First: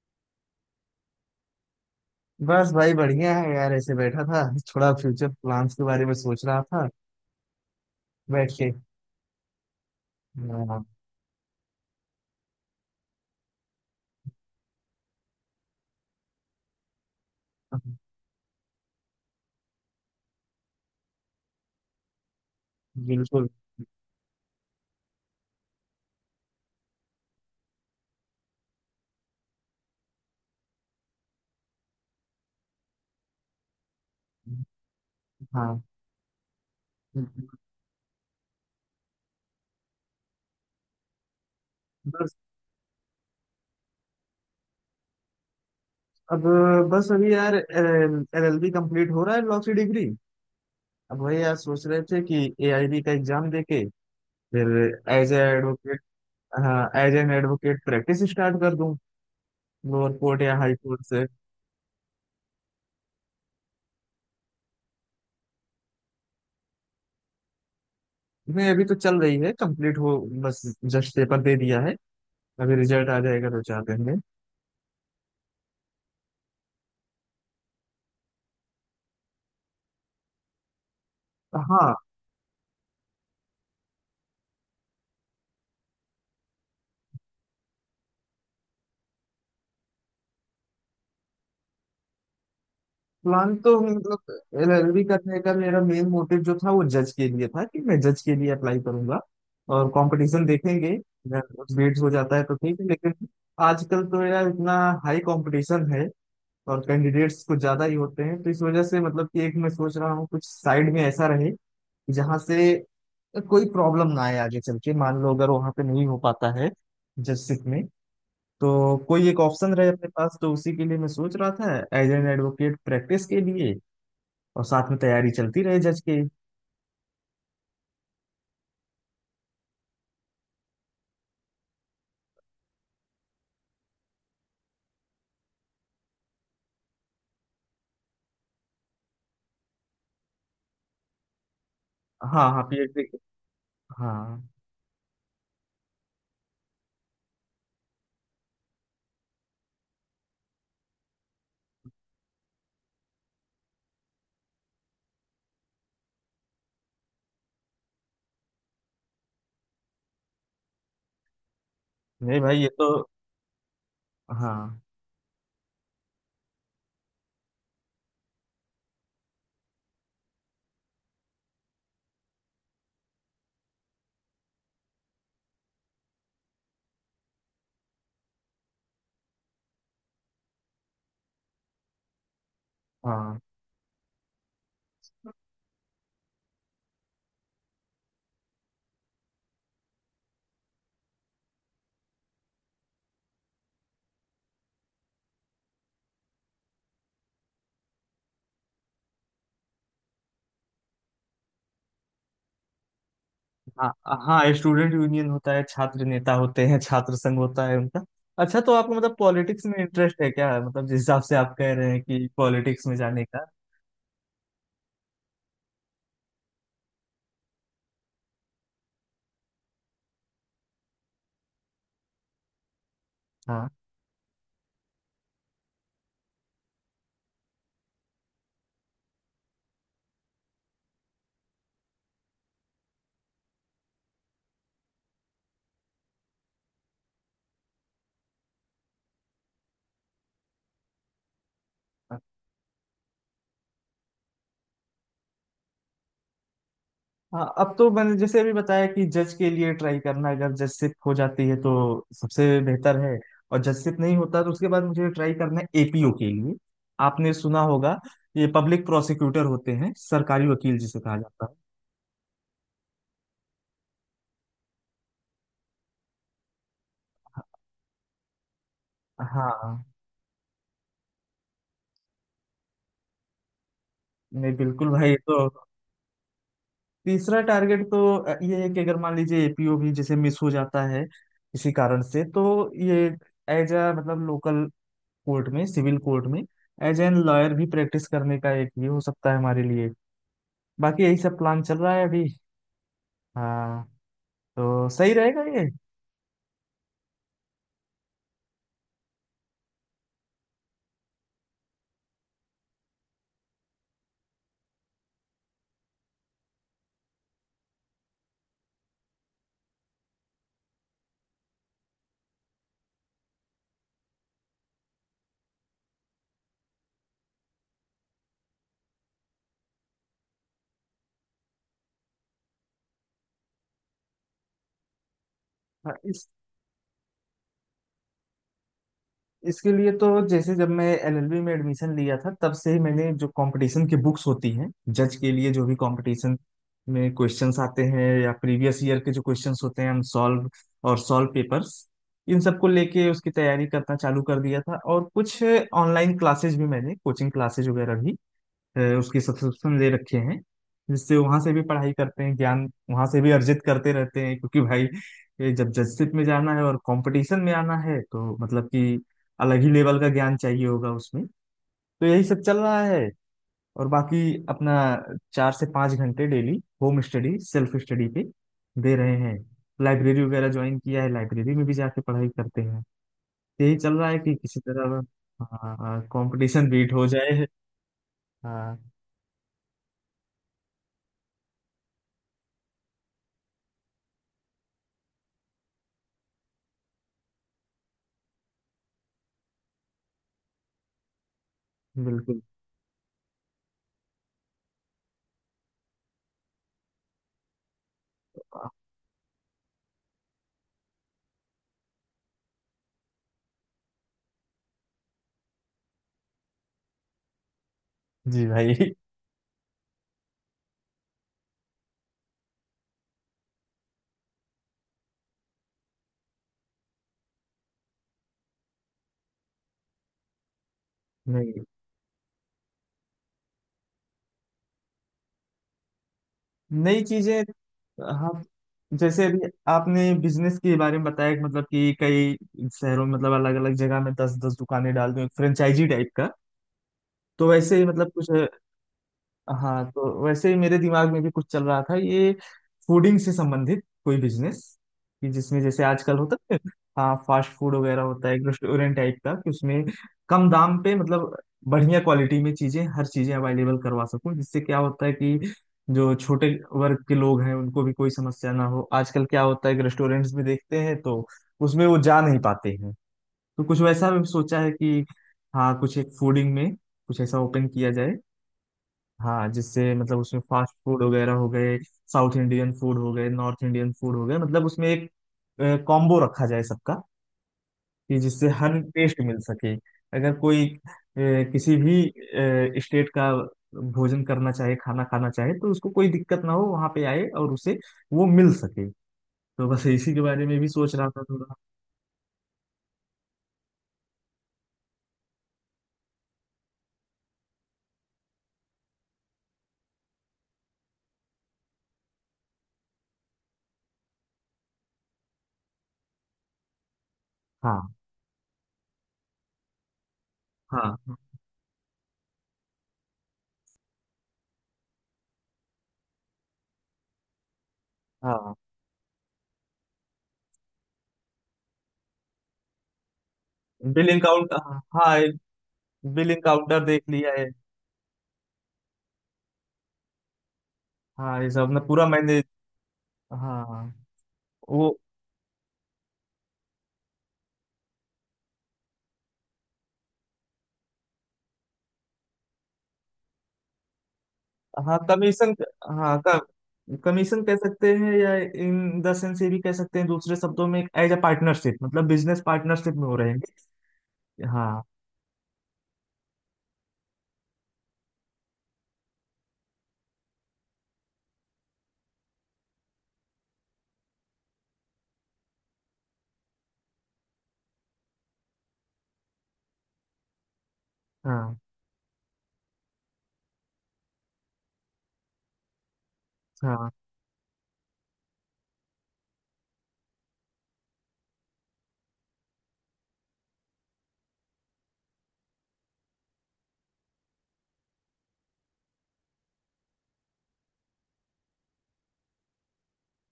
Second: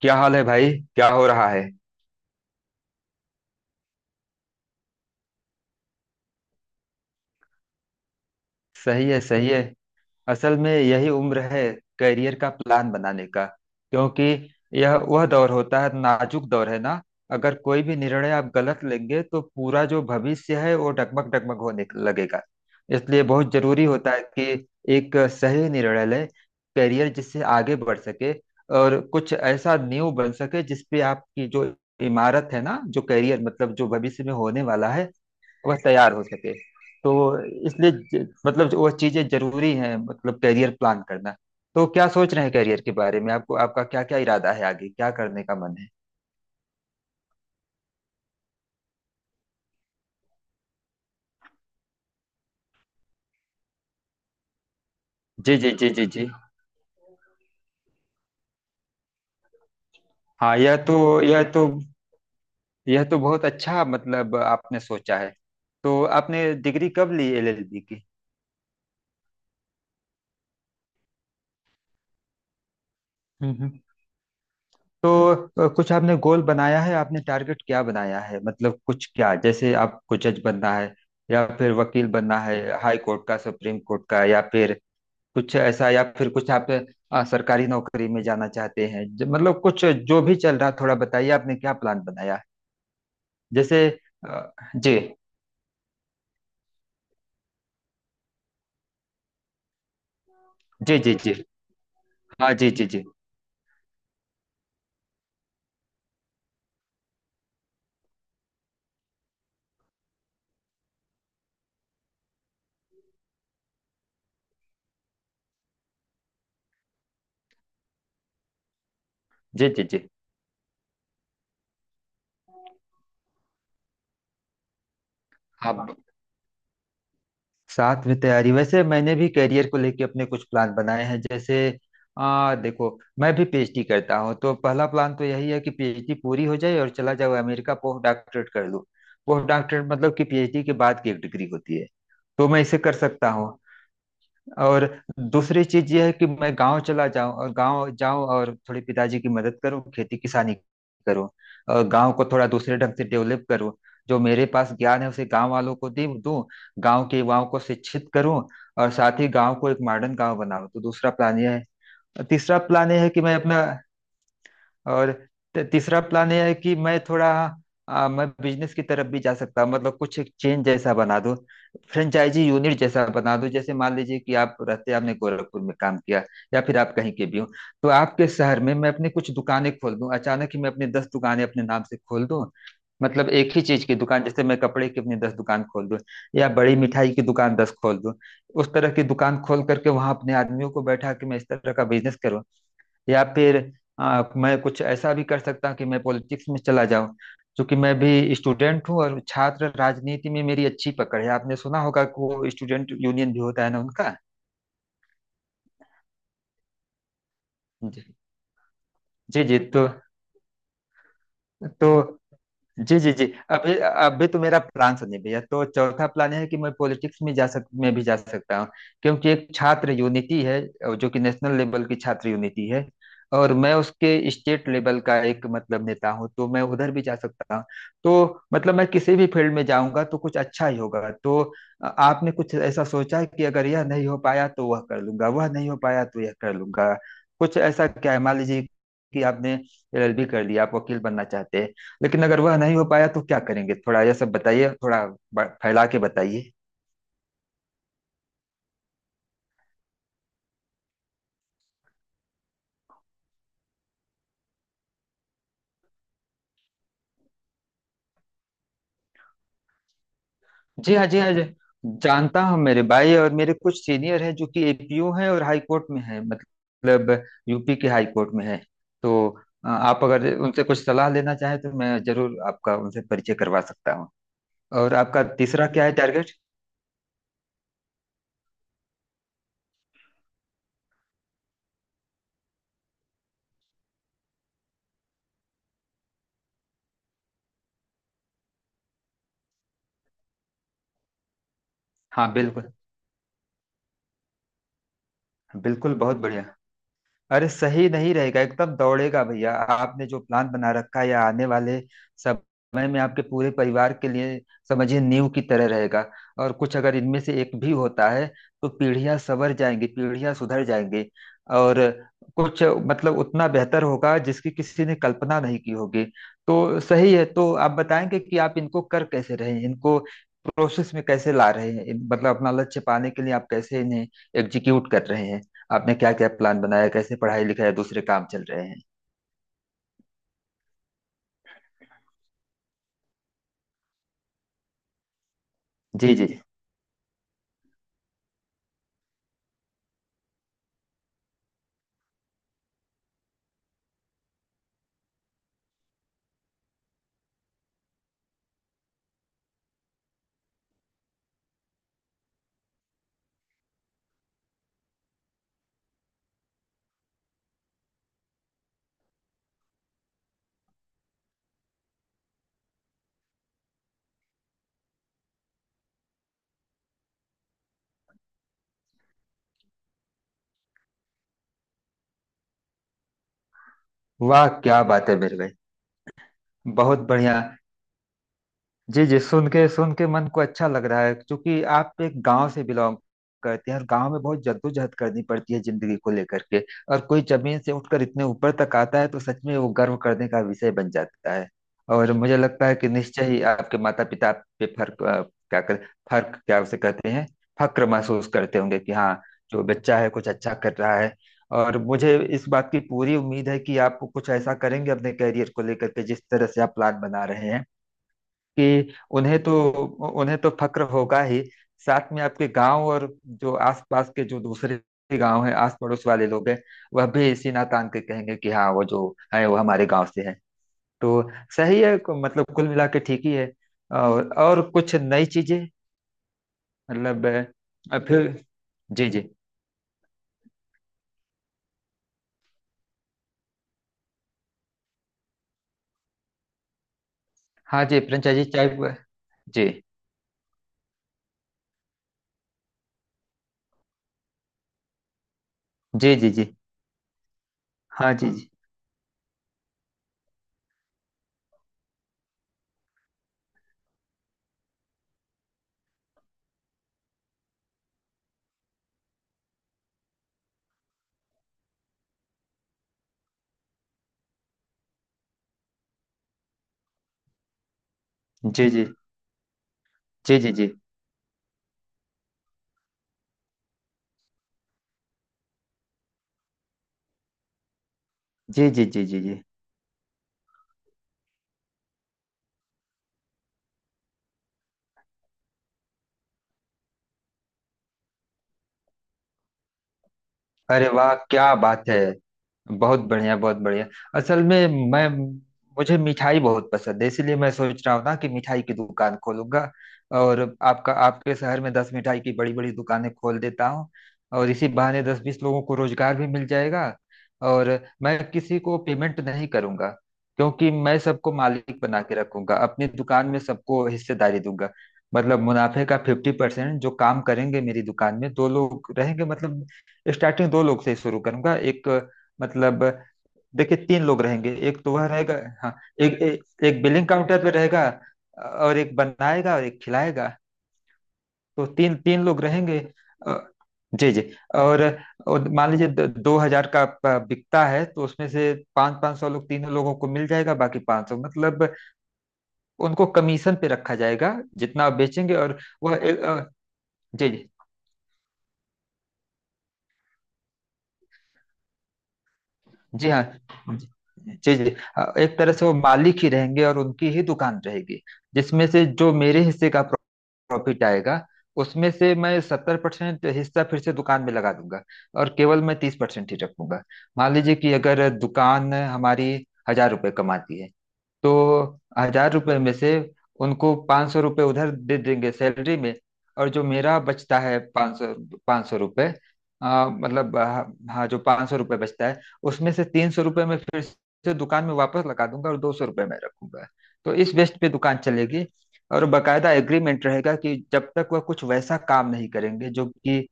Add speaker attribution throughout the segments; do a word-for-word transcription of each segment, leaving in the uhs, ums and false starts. Speaker 1: क्या हाल है भाई। क्या हो रहा है।
Speaker 2: बस भाई बढ़िया है यार। ऐसे बैठा था, थोड़ा फ्यूचर प्लान्स के बारे में सोच रहा था बैठ के।
Speaker 1: सही है सही है। असल में
Speaker 2: हाँ।
Speaker 1: यही उम्र है करियर का प्लान बनाने का, क्योंकि यह वह दौर होता है, नाजुक दौर है ना। अगर कोई भी निर्णय आप गलत लेंगे तो पूरा जो भविष्य है वो डगमग डगमग होने लगेगा। इसलिए
Speaker 2: बिल्कुल।
Speaker 1: बहुत जरूरी होता है कि एक सही निर्णय लें, करियर जिससे आगे बढ़ सके और कुछ ऐसा नींव बन सके जिसपे आपकी जो इमारत है ना जो करियर मतलब जो भविष्य में होने वाला है वह
Speaker 2: हाँ।
Speaker 1: तैयार हो सके। तो इसलिए ज- मतलब जो वह चीजें जरूरी हैं, मतलब करियर प्लान करना। तो क्या सोच
Speaker 2: बस,
Speaker 1: रहे हैं करियर के बारे में, आपको आपका क्या क्या इरादा है, आगे क्या करने का मन है?
Speaker 2: अब, बस अभी यार एलएलबी कंप्लीट हो रहा है, लॉ की डिग्री। अब वही यार सोच रहे थे कि एआईबी का एग्जाम देके फिर एज ए
Speaker 1: जी जी जी
Speaker 2: एडवोकेट।
Speaker 1: जी जी।
Speaker 2: हाँ, as an advocate practice start कर दूं, लोअर कोर्ट या
Speaker 1: हाँ,
Speaker 2: हाई
Speaker 1: यह तो
Speaker 2: कोर्ट से।
Speaker 1: यह तो यह तो बहुत अच्छा मतलब आपने सोचा है। तो आपने डिग्री कब ली एलएलबी की?
Speaker 2: नहीं, अभी तो चल रही है, कंप्लीट हो। बस जस्ट पेपर दे दिया है, अभी रिजल्ट आ जाएगा
Speaker 1: हम्म
Speaker 2: दो
Speaker 1: हम्म।
Speaker 2: चार दिन में।
Speaker 1: तो अ, कुछ आपने गोल बनाया है, आपने टारगेट क्या बनाया है? मतलब कुछ, क्या जैसे आपको जज बनना है या फिर
Speaker 2: हाँ।
Speaker 1: वकील बनना है हाई कोर्ट का सुप्रीम कोर्ट का, या फिर कुछ ऐसा, या फिर कुछ आप अ, सरकारी नौकरी में जाना चाहते हैं? ज- मतलब कुछ जो भी चल रहा, थोड़ा बताइए आपने क्या प्लान बनाया है।
Speaker 2: प्लान तो
Speaker 1: जैसे अ,
Speaker 2: मतलब
Speaker 1: जी
Speaker 2: एलएलबी करने का मेरा मेन मोटिव जो था वो जज के लिए था, कि मैं जज के लिए अप्लाई करूंगा। और कंपटीशन देखेंगे,
Speaker 1: जी जी जी।
Speaker 2: अगर कुछ बिट्स हो जाता है
Speaker 1: हाँ
Speaker 2: तो
Speaker 1: जी
Speaker 2: ठीक है,
Speaker 1: जी जी।
Speaker 2: लेकिन आजकल तो यार इतना हाई कंपटीशन है और कैंडिडेट्स कुछ ज्यादा ही होते हैं। तो इस वजह से मतलब कि एक मैं सोच रहा हूँ कुछ साइड में ऐसा रहे जहाँ से कोई प्रॉब्लम ना आए आगे चल के। मान लो अगर वहां पे नहीं हो पाता है जजशिप में, तो कोई एक
Speaker 1: जी
Speaker 2: ऑप्शन
Speaker 1: जी
Speaker 2: रहे
Speaker 1: जी।
Speaker 2: अपने पास। तो उसी के लिए मैं सोच रहा था एज एन एडवोकेट प्रैक्टिस के लिए, और साथ में तैयारी चलती रहे
Speaker 1: आप
Speaker 2: जज की।
Speaker 1: साथ में तैयारी, वैसे मैंने भी करियर को लेके अपने कुछ प्लान बनाए हैं। जैसे आ, देखो, मैं भी पीएचडी करता हूँ, तो पहला प्लान तो यही है कि पीएचडी पूरी हो जाए और चला जाओ अमेरिका, पोस्ट डॉक्टरेट कर लूँ। पोस्ट डॉक्टरेट मतलब कि पीएचडी के बाद की एक डिग्री होती है। तो
Speaker 2: हाँ
Speaker 1: मैं
Speaker 2: हाँ
Speaker 1: इसे कर
Speaker 2: पीएचडी।
Speaker 1: सकता हूँ।
Speaker 2: हाँ।
Speaker 1: और दूसरी चीज ये है कि मैं गांव चला जाऊं, और गांव जाऊं और थोड़ी पिताजी की मदद करूं, खेती किसानी करूं। और गांव को थोड़ा दूसरे ढंग से डेवलप करूं। जो मेरे पास ज्ञान है उसे गांव वालों को दे दूं, गांव के युवाओं को शिक्षित करूं, और साथ ही गांव को एक मॉडर्न गांव बनाऊं। तो दूसरा प्लान यह है। और
Speaker 2: नहीं भाई
Speaker 1: तीसरा
Speaker 2: ये तो।
Speaker 1: प्लान यह है कि मैं अपना,
Speaker 2: हाँ।
Speaker 1: और त- तीसरा प्लान यह है कि मैं थोड़ा आ, मैं बिजनेस की तरफ भी जा सकता हूँ, मतलब कुछ एक चेन जैसा बना दूं, फ्रेंचाइजी यूनिट जैसा बना दूं। जैसे मान लीजिए कि आप रहते, आपने गोरखपुर में काम किया या फिर आप कहीं के भी हो, तो आपके शहर में मैं अपनी कुछ दुकानें खोल दूं, अचानक ही मैं अपनी दस दुकानें अपने नाम से खोल दूं। मतलब
Speaker 2: हाँ
Speaker 1: एक ही चीज की दुकान, जैसे मैं कपड़े की अपनी दस दुकान खोल दूं या बड़ी मिठाई की दुकान दस खोल दूं। उस तरह की दुकान खोल करके वहां अपने आदमियों को बैठा के मैं इस तरह का बिजनेस करूं। या फिर आ, मैं कुछ ऐसा भी कर सकता हूँ कि मैं पॉलिटिक्स में चला जाऊं, क्योंकि मैं भी स्टूडेंट हूँ और छात्र राजनीति में मेरी अच्छी पकड़ है। आपने सुना होगा कि वो स्टूडेंट यूनियन भी होता है ना
Speaker 2: हाँ
Speaker 1: उनका।
Speaker 2: हाँ स्टूडेंट यूनियन होता है, छात्र नेता होते हैं, छात्र संघ होता है
Speaker 1: जी
Speaker 2: उनका। अच्छा, तो आपको मतलब
Speaker 1: जी जी,
Speaker 2: पॉलिटिक्स में
Speaker 1: तो
Speaker 2: इंटरेस्ट है क्या? मतलब जिस हिसाब से आप कह
Speaker 1: तो
Speaker 2: रहे हैं कि पॉलिटिक्स में
Speaker 1: जी जी
Speaker 2: जाने
Speaker 1: जी।
Speaker 2: का।
Speaker 1: अभी अभी तो मेरा प्लान सुनिए भैया। तो चौथा प्लान है कि मैं पॉलिटिक्स में जा सक में भी जा सकता हूँ, क्योंकि एक छात्र यूनिटी है जो कि नेशनल लेवल की छात्र यूनिटी है, और
Speaker 2: हाँ।
Speaker 1: मैं उसके स्टेट लेवल का एक मतलब नेता हूँ, तो मैं उधर भी जा सकता हूँ। तो मतलब मैं किसी भी फील्ड में जाऊंगा तो कुछ अच्छा ही होगा। तो अ, आपने कुछ ऐसा सोचा है कि अगर यह नहीं हो पाया तो वह कर लूंगा, वह नहीं हो पाया तो यह कर लूंगा? कुछ ऐसा क्या है? मान लीजिए कि आपने एलएलबी कर लिया, आप वकील बनना चाहते हैं, लेकिन अगर वह नहीं हो पाया तो क्या करेंगे? थोड़ा यह सब बताइए, थोड़ा ब- फैला के बताइए।
Speaker 2: हाँ, अब तो मैंने जैसे अभी बताया कि जज के लिए ट्राई करना, अगर जजशिप हो जाती है तो सबसे बेहतर है। और जजशिप नहीं होता तो उसके बाद मुझे ट्राई करना है एपीओ के लिए। आपने सुना होगा, ये पब्लिक प्रोसिक्यूटर होते हैं, सरकारी वकील
Speaker 1: जी
Speaker 2: जिसे
Speaker 1: हाँ
Speaker 2: कहा
Speaker 1: जी हाँ जी।
Speaker 2: जाता
Speaker 1: जानता हूँ मेरे भाई। और मेरे कुछ सीनियर हैं जो कि एपीओ हैं और हाई कोर्ट में हैं, मतलब यूपी के हाई कोर्ट में हैं।
Speaker 2: है।
Speaker 1: तो
Speaker 2: हाँ।
Speaker 1: अ, आप अगर उनसे कुछ सलाह लेना चाहें तो मैं जरूर आपका उनसे परिचय करवा सकता हूँ।
Speaker 2: नहीं बिल्कुल
Speaker 1: और
Speaker 2: भाई ये
Speaker 1: आपका
Speaker 2: तो।
Speaker 1: तीसरा क्या है टारगेट?
Speaker 2: तीसरा टारगेट तो अ, ये है कि अगर मान लीजिए एपीओ भी जैसे मिस हो जाता है किसी कारण से, तो ये एज अ मतलब लोकल कोर्ट में, सिविल कोर्ट में, एज एन लॉयर भी प्रैक्टिस करने का एक ये हो सकता है हमारे लिए। बाकी यही सब प्लान चल रहा है अभी।
Speaker 1: हाँ बिल्कुल।
Speaker 2: हाँ। तो सही रहेगा ये।
Speaker 1: बिल्कुल, बहुत बढ़िया। अरे, सही नहीं रहेगा, एकदम दौड़ेगा भैया। आपने जो प्लान बना रखा है या आने वाले समय में आपके पूरे परिवार के लिए, समझिए, नींव की तरह रहेगा। और कुछ अगर इनमें से एक भी होता है तो पीढ़ियां संवर जाएंगी, पीढ़ियां सुधर जाएंगी, और कुछ मतलब उतना बेहतर होगा जिसकी किसी ने कल्पना नहीं की होगी। तो सही है। तो आप बताएंगे कि आप इनको कर कैसे रहे हैं, इनको प्रोसेस में कैसे ला रहे हैं? इन- मतलब अपना लक्ष्य पाने के लिए आप कैसे इन्हें एग्जीक्यूट कर रहे हैं?
Speaker 2: हाँ,
Speaker 1: आपने क्या
Speaker 2: इस
Speaker 1: क्या प्लान बनाया, कैसे पढ़ाई लिखाई दूसरे काम चल रहे हैं?
Speaker 2: इसके लिए तो जैसे जब मैं एलएलबी में एडमिशन लिया था तब से ही मैंने जो कंपटीशन की बुक्स होती हैं जज के लिए, जो भी
Speaker 1: जी जी।
Speaker 2: कंपटीशन में क्वेश्चंस आते हैं या प्रीवियस ईयर के जो क्वेश्चंस होते हैं, हम सॉल्व और सॉल्व पेपर्स, इन सबको लेके उसकी तैयारी करना चालू कर दिया था। और कुछ ऑनलाइन क्लासेज भी मैंने, कोचिंग क्लासेज वगैरह भी अ, उसके सब्सक्रिप्शन ले रखे हैं, जिससे वहां से भी पढ़ाई करते हैं, ज्ञान वहां से भी अर्जित करते रहते हैं। क्योंकि भाई ये जब जजशिप में जाना है और कंपटीशन में आना है तो मतलब कि अलग ही लेवल का ज्ञान चाहिए होगा उसमें। तो यही सब चल रहा है। और बाकी अपना चार से पाँच घंटे daily home study, self study पे दे रहे हैं। लाइब्रेरी वगैरह ज्वाइन किया है, लाइब्रेरी में भी जाके पढ़ाई करते हैं। यही चल रहा है कि
Speaker 1: वाह
Speaker 2: किसी
Speaker 1: क्या
Speaker 2: तरह
Speaker 1: बात है मेरे भाई।
Speaker 2: हाँ, कंपटीशन बीट
Speaker 1: बहुत
Speaker 2: हो
Speaker 1: बढ़िया।
Speaker 2: जाए। हाँ
Speaker 1: जी जी, सुन के सुन के मन को अच्छा लग रहा है, क्योंकि आप एक गांव से बिलोंग करते हैं और गांव में बहुत जद्दोजहद करनी पड़ती है जिंदगी को लेकर के। और कोई जमीन से उठकर इतने ऊपर तक आता है तो सच में वो गर्व करने का विषय बन जाता है। और मुझे
Speaker 2: बिल्कुल।
Speaker 1: लगता है कि निश्चय ही आपके माता पिता पे फर्क अ, क्या कर फर्क क्या उसे कहते हैं फक्र महसूस करते होंगे कि हाँ, जो बच्चा है कुछ अच्छा कर रहा है। और मुझे इस बात की पूरी उम्मीद है कि आप कुछ ऐसा करेंगे अपने करियर को लेकर के, जिस तरह से आप प्लान बना रहे हैं
Speaker 2: जी भाई।
Speaker 1: कि उन्हें तो उन्हें तो फक्र होगा ही, साथ में आपके गांव और जो आसपास के जो दूसरे गांव हैं आस पड़ोस वाले लोग हैं वह भी इसी नातान के कहेंगे कि हाँ, वो जो है वो हमारे गांव से है। तो
Speaker 2: नहीं।
Speaker 1: सही है, मतलब कुल मिला के ठीक ही है। और और कुछ नई चीजें
Speaker 2: नई
Speaker 1: मतलब
Speaker 2: चीजें।
Speaker 1: अ, फिर।
Speaker 2: आप
Speaker 1: जी जी।
Speaker 2: जैसे अभी आपने बिजनेस के बारे में बताया कि मतलब कि कई शहरों में, मतलब अलग अलग जगह में दस दस दुकानें डाल दूं एक फ्रेंचाइजी टाइप का, तो वैसे
Speaker 1: हाँ
Speaker 2: ही
Speaker 1: जी
Speaker 2: मतलब कुछ।
Speaker 1: फ्रेंचाइजी चाय। जी।
Speaker 2: हाँ, तो वैसे ही मेरे दिमाग में भी कुछ चल रहा था, ये फूडिंग से संबंधित कोई बिजनेस, कि जिसमें जैसे
Speaker 1: जी
Speaker 2: आजकल
Speaker 1: जी
Speaker 2: होता
Speaker 1: जी।
Speaker 2: है, हाँ, फास्ट फूड वगैरह
Speaker 1: हाँ
Speaker 2: होता है,
Speaker 1: जी।
Speaker 2: एक रेस्टोरेंट टाइप का, कि उसमें कम दाम पे मतलब बढ़िया क्वालिटी में चीजें, हर चीजें अवेलेबल करवा सकूं। जिससे क्या होता है कि जो छोटे वर्ग के लोग हैं उनको भी कोई समस्या ना हो। आजकल क्या होता है कि रेस्टोरेंट्स में देखते हैं तो उसमें वो जा नहीं पाते हैं। तो कुछ वैसा भी सोचा है कि हाँ, कुछ एक फूडिंग में कुछ ऐसा ओपन किया जाए,
Speaker 1: जी जी।
Speaker 2: हाँ, जिससे मतलब
Speaker 1: जी
Speaker 2: उसमें
Speaker 1: जी जी जी
Speaker 2: फास्ट फूड वगैरह हो गए, साउथ इंडियन फूड हो गए, नॉर्थ इंडियन फूड हो गए, मतलब उसमें एक कॉम्बो रखा जाए सबका, कि जिससे
Speaker 1: जी
Speaker 2: हर
Speaker 1: जी जी जी
Speaker 2: टेस्ट
Speaker 1: जी
Speaker 2: मिल
Speaker 1: जी।
Speaker 2: सके। अगर कोई अ, किसी भी स्टेट का भोजन करना चाहे, खाना खाना चाहे, तो उसको कोई दिक्कत ना हो, वहाँ पे आए और उसे वो मिल सके। तो बस इसी के बारे में भी
Speaker 1: अरे
Speaker 2: सोच रहा
Speaker 1: वाह
Speaker 2: था थोड़ा।
Speaker 1: क्या बात है। बहुत बढ़िया, बहुत बढ़िया। असल में मैं, मुझे मिठाई बहुत पसंद है, इसीलिए मैं सोच रहा हूँ ना कि मिठाई की दुकान खोलूंगा। और आपका, आपके शहर में दस मिठाई की बड़ी बड़ी दुकानें खोल देता हूँ, और इसी बहाने दस बीस लोगों को रोजगार भी मिल जाएगा। और
Speaker 2: हाँ
Speaker 1: मैं किसी को पेमेंट नहीं करूंगा, क्योंकि मैं
Speaker 2: हाँ
Speaker 1: सबको मालिक बना के रखूंगा, अपनी दुकान में सबको हिस्सेदारी दूंगा। मतलब मुनाफे का फिफ्टी परसेंट, जो काम करेंगे मेरी दुकान में। दो
Speaker 2: हाँ।
Speaker 1: लोग रहेंगे, मतलब स्टार्टिंग दो लोग से ही शुरू करूंगा। एक मतलब देखिए तीन
Speaker 2: बिलिंग
Speaker 1: लोग रहेंगे।
Speaker 2: काउंटर।
Speaker 1: एक तो वह
Speaker 2: हाँ।
Speaker 1: रहेगा। हाँ, एक
Speaker 2: बिलिंग
Speaker 1: एक, एक
Speaker 2: काउंटर देख
Speaker 1: बिलिंग
Speaker 2: लिया
Speaker 1: काउंटर
Speaker 2: है।
Speaker 1: पे रहेगा, और एक बनाएगा और एक खिलाएगा।
Speaker 2: हाँ ये
Speaker 1: तो
Speaker 2: सब ना
Speaker 1: तीन
Speaker 2: पूरा
Speaker 1: तीन
Speaker 2: मैंने।
Speaker 1: लोग रहेंगे। अ,
Speaker 2: हाँ
Speaker 1: जी जी। और,
Speaker 2: वो
Speaker 1: और मान लीजिए द- दो हजार का प- बिकता है, तो उसमें से पाँच पाँच सौ लोग, तीनों लोगों को मिल जाएगा, बाकी पाँच सौ मतलब उनको कमीशन पे रखा जाएगा। जितना आप
Speaker 2: हाँ
Speaker 1: बेचेंगे।
Speaker 2: कमीशन,
Speaker 1: और वह
Speaker 2: हाँ
Speaker 1: एक,
Speaker 2: का
Speaker 1: अ, जी
Speaker 2: कमीशन
Speaker 1: जी
Speaker 2: कह सकते हैं, या इन द सेंस ये भी कह सकते हैं, दूसरे शब्दों में एज अ पार्टनरशिप, मतलब बिजनेस पार्टनरशिप में
Speaker 1: जी
Speaker 2: हो
Speaker 1: हाँ जी
Speaker 2: रहेंगे।
Speaker 1: जी जी,
Speaker 2: हाँ
Speaker 1: अ, एक तरह से वो मालिक ही रहेंगे और उनकी ही दुकान रहेगी, जिसमें से जो मेरे हिस्से का प्रॉफिट आएगा उसमें से मैं सत्तर परसेंट हिस्सा फिर से दुकान में लगा दूंगा और केवल मैं तीस परसेंट ही रखूंगा। मान लीजिए कि अगर दुकान हमारी हजार रुपये कमाती है,
Speaker 2: हाँ
Speaker 1: तो हजार रुपये में से उनको पाँच सौ रुपये उधर दे देंगे सैलरी में, और जो
Speaker 2: हाँ।
Speaker 1: मेरा बचता है पाँच सौ, पाँच सौ रुपये आ, मतलब आ, हाँ, जो पाँच सौ रुपये बचता है उसमें से तीन सौ रुपये मैं फिर से दुकान में वापस लगा दूंगा और दो सौ रुपये मैं रखूंगा। तो इस बेस पे दुकान चलेगी। और बकायदा एग्रीमेंट रहेगा कि जब तक वह कुछ वैसा काम नहीं करेंगे जो कि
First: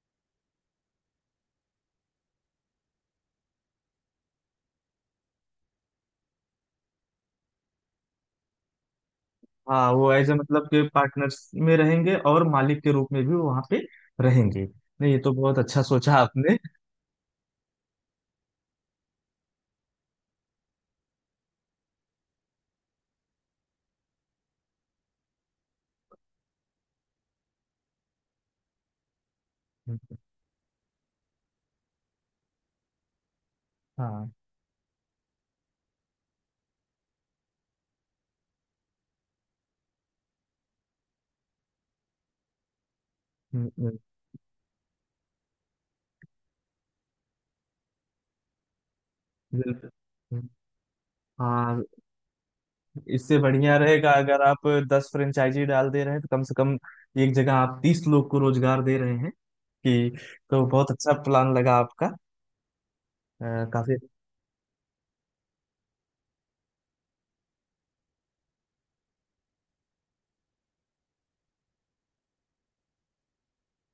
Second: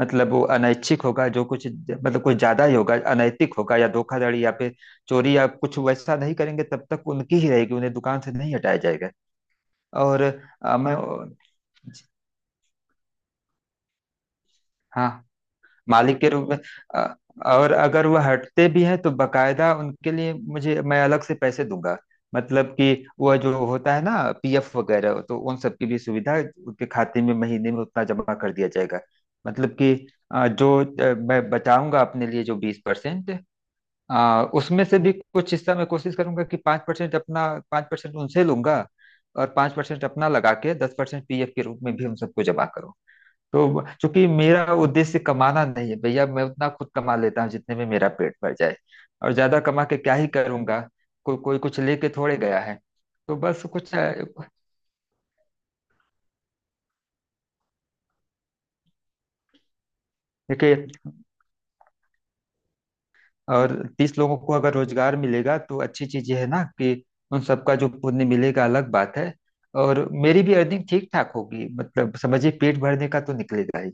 Speaker 1: मतलब वो अनैच्छिक होगा, जो कुछ मतलब कुछ ज्यादा ही होगा, अनैतिक होगा या धोखाधड़ी या फिर चोरी या कुछ वैसा, नहीं करेंगे तब तक उनकी ही रहेगी, उन्हें दुकान से नहीं हटाया जाएगा।
Speaker 2: हाँ वो
Speaker 1: और
Speaker 2: एज अ मतलब
Speaker 1: अ,
Speaker 2: के
Speaker 1: मैं,
Speaker 2: पार्टनर्स में रहेंगे और मालिक के रूप में भी वहाँ पे रहेंगे।
Speaker 1: हाँ,
Speaker 2: नहीं ये तो बहुत अच्छा सोचा
Speaker 1: मालिक के रूप
Speaker 2: आपने।
Speaker 1: में। अ, और अगर वह हटते भी हैं तो बकायदा उनके लिए मुझे, मैं अलग से पैसे दूंगा, मतलब कि वह जो होता है ना पीएफ वगैरह, तो उन सब की भी सुविधा उनके खाते में महीने में उतना जमा कर दिया जाएगा। मतलब कि अ, जो अ, मैं बचाऊंगा अपने लिए जो बीस परसेंट,
Speaker 2: हाँ।
Speaker 1: आ, उसमें से भी कुछ हिस्सा मैं कोशिश करूंगा कि पांच परसेंट अपना, पांच परसेंट उनसे लूंगा और पांच परसेंट अपना लगा के दस परसेंट पीएफ के रूप में भी उन सबको जमा करूँ।
Speaker 2: हम्म।
Speaker 1: तो
Speaker 2: हम्म।
Speaker 1: चूंकि मेरा उद्देश्य कमाना नहीं है भैया, मैं उतना खुद कमा लेता हूँ जितने में मेरा पेट भर जाए। और ज्यादा कमा
Speaker 2: बिल्कुल।
Speaker 1: के क्या ही
Speaker 2: हम्म।
Speaker 1: करूंगा? को, कोई कुछ
Speaker 2: हाँ,
Speaker 1: लेके थोड़े गया है।
Speaker 2: इससे
Speaker 1: तो बस
Speaker 2: बढ़िया
Speaker 1: कुछ
Speaker 2: रहेगा,
Speaker 1: अ,
Speaker 2: अगर आप दस फ्रेंचाइजी डाल दे रहे हैं तो कम से कम एक जगह आप तीस लोग को रोजगार दे रहे हैं कि। तो
Speaker 1: देखिए,
Speaker 2: बहुत अच्छा प्लान लगा आपका। अ,
Speaker 1: और
Speaker 2: काफी।
Speaker 1: तीस लोगों को अगर रोजगार मिलेगा तो अच्छी चीज ये है ना कि उन सबका जो पुण्य मिलेगा अलग बात है, और मेरी भी अर्निंग ठीक ठाक होगी, मतलब समझिए पेट भरने का तो निकलेगा ही।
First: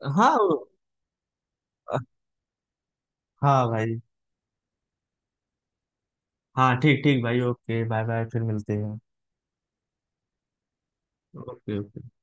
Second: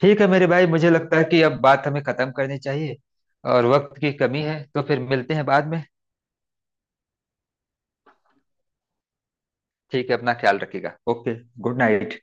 Speaker 1: ठीक है
Speaker 2: हाँ
Speaker 1: मेरे भाई,
Speaker 2: वो-
Speaker 1: मुझे लगता है कि अब बात हमें खत्म करनी चाहिए,
Speaker 2: हाँ
Speaker 1: और वक्त
Speaker 2: भाई।
Speaker 1: की कमी है, तो फिर मिलते हैं बाद में।
Speaker 2: हाँ ठीक ठीक भाई, ओके, बाय बाय, फिर मिलते हैं।
Speaker 1: ठीक है, अपना ख्याल रखिएगा। Okay,
Speaker 2: okay
Speaker 1: good
Speaker 2: okay.
Speaker 1: Night.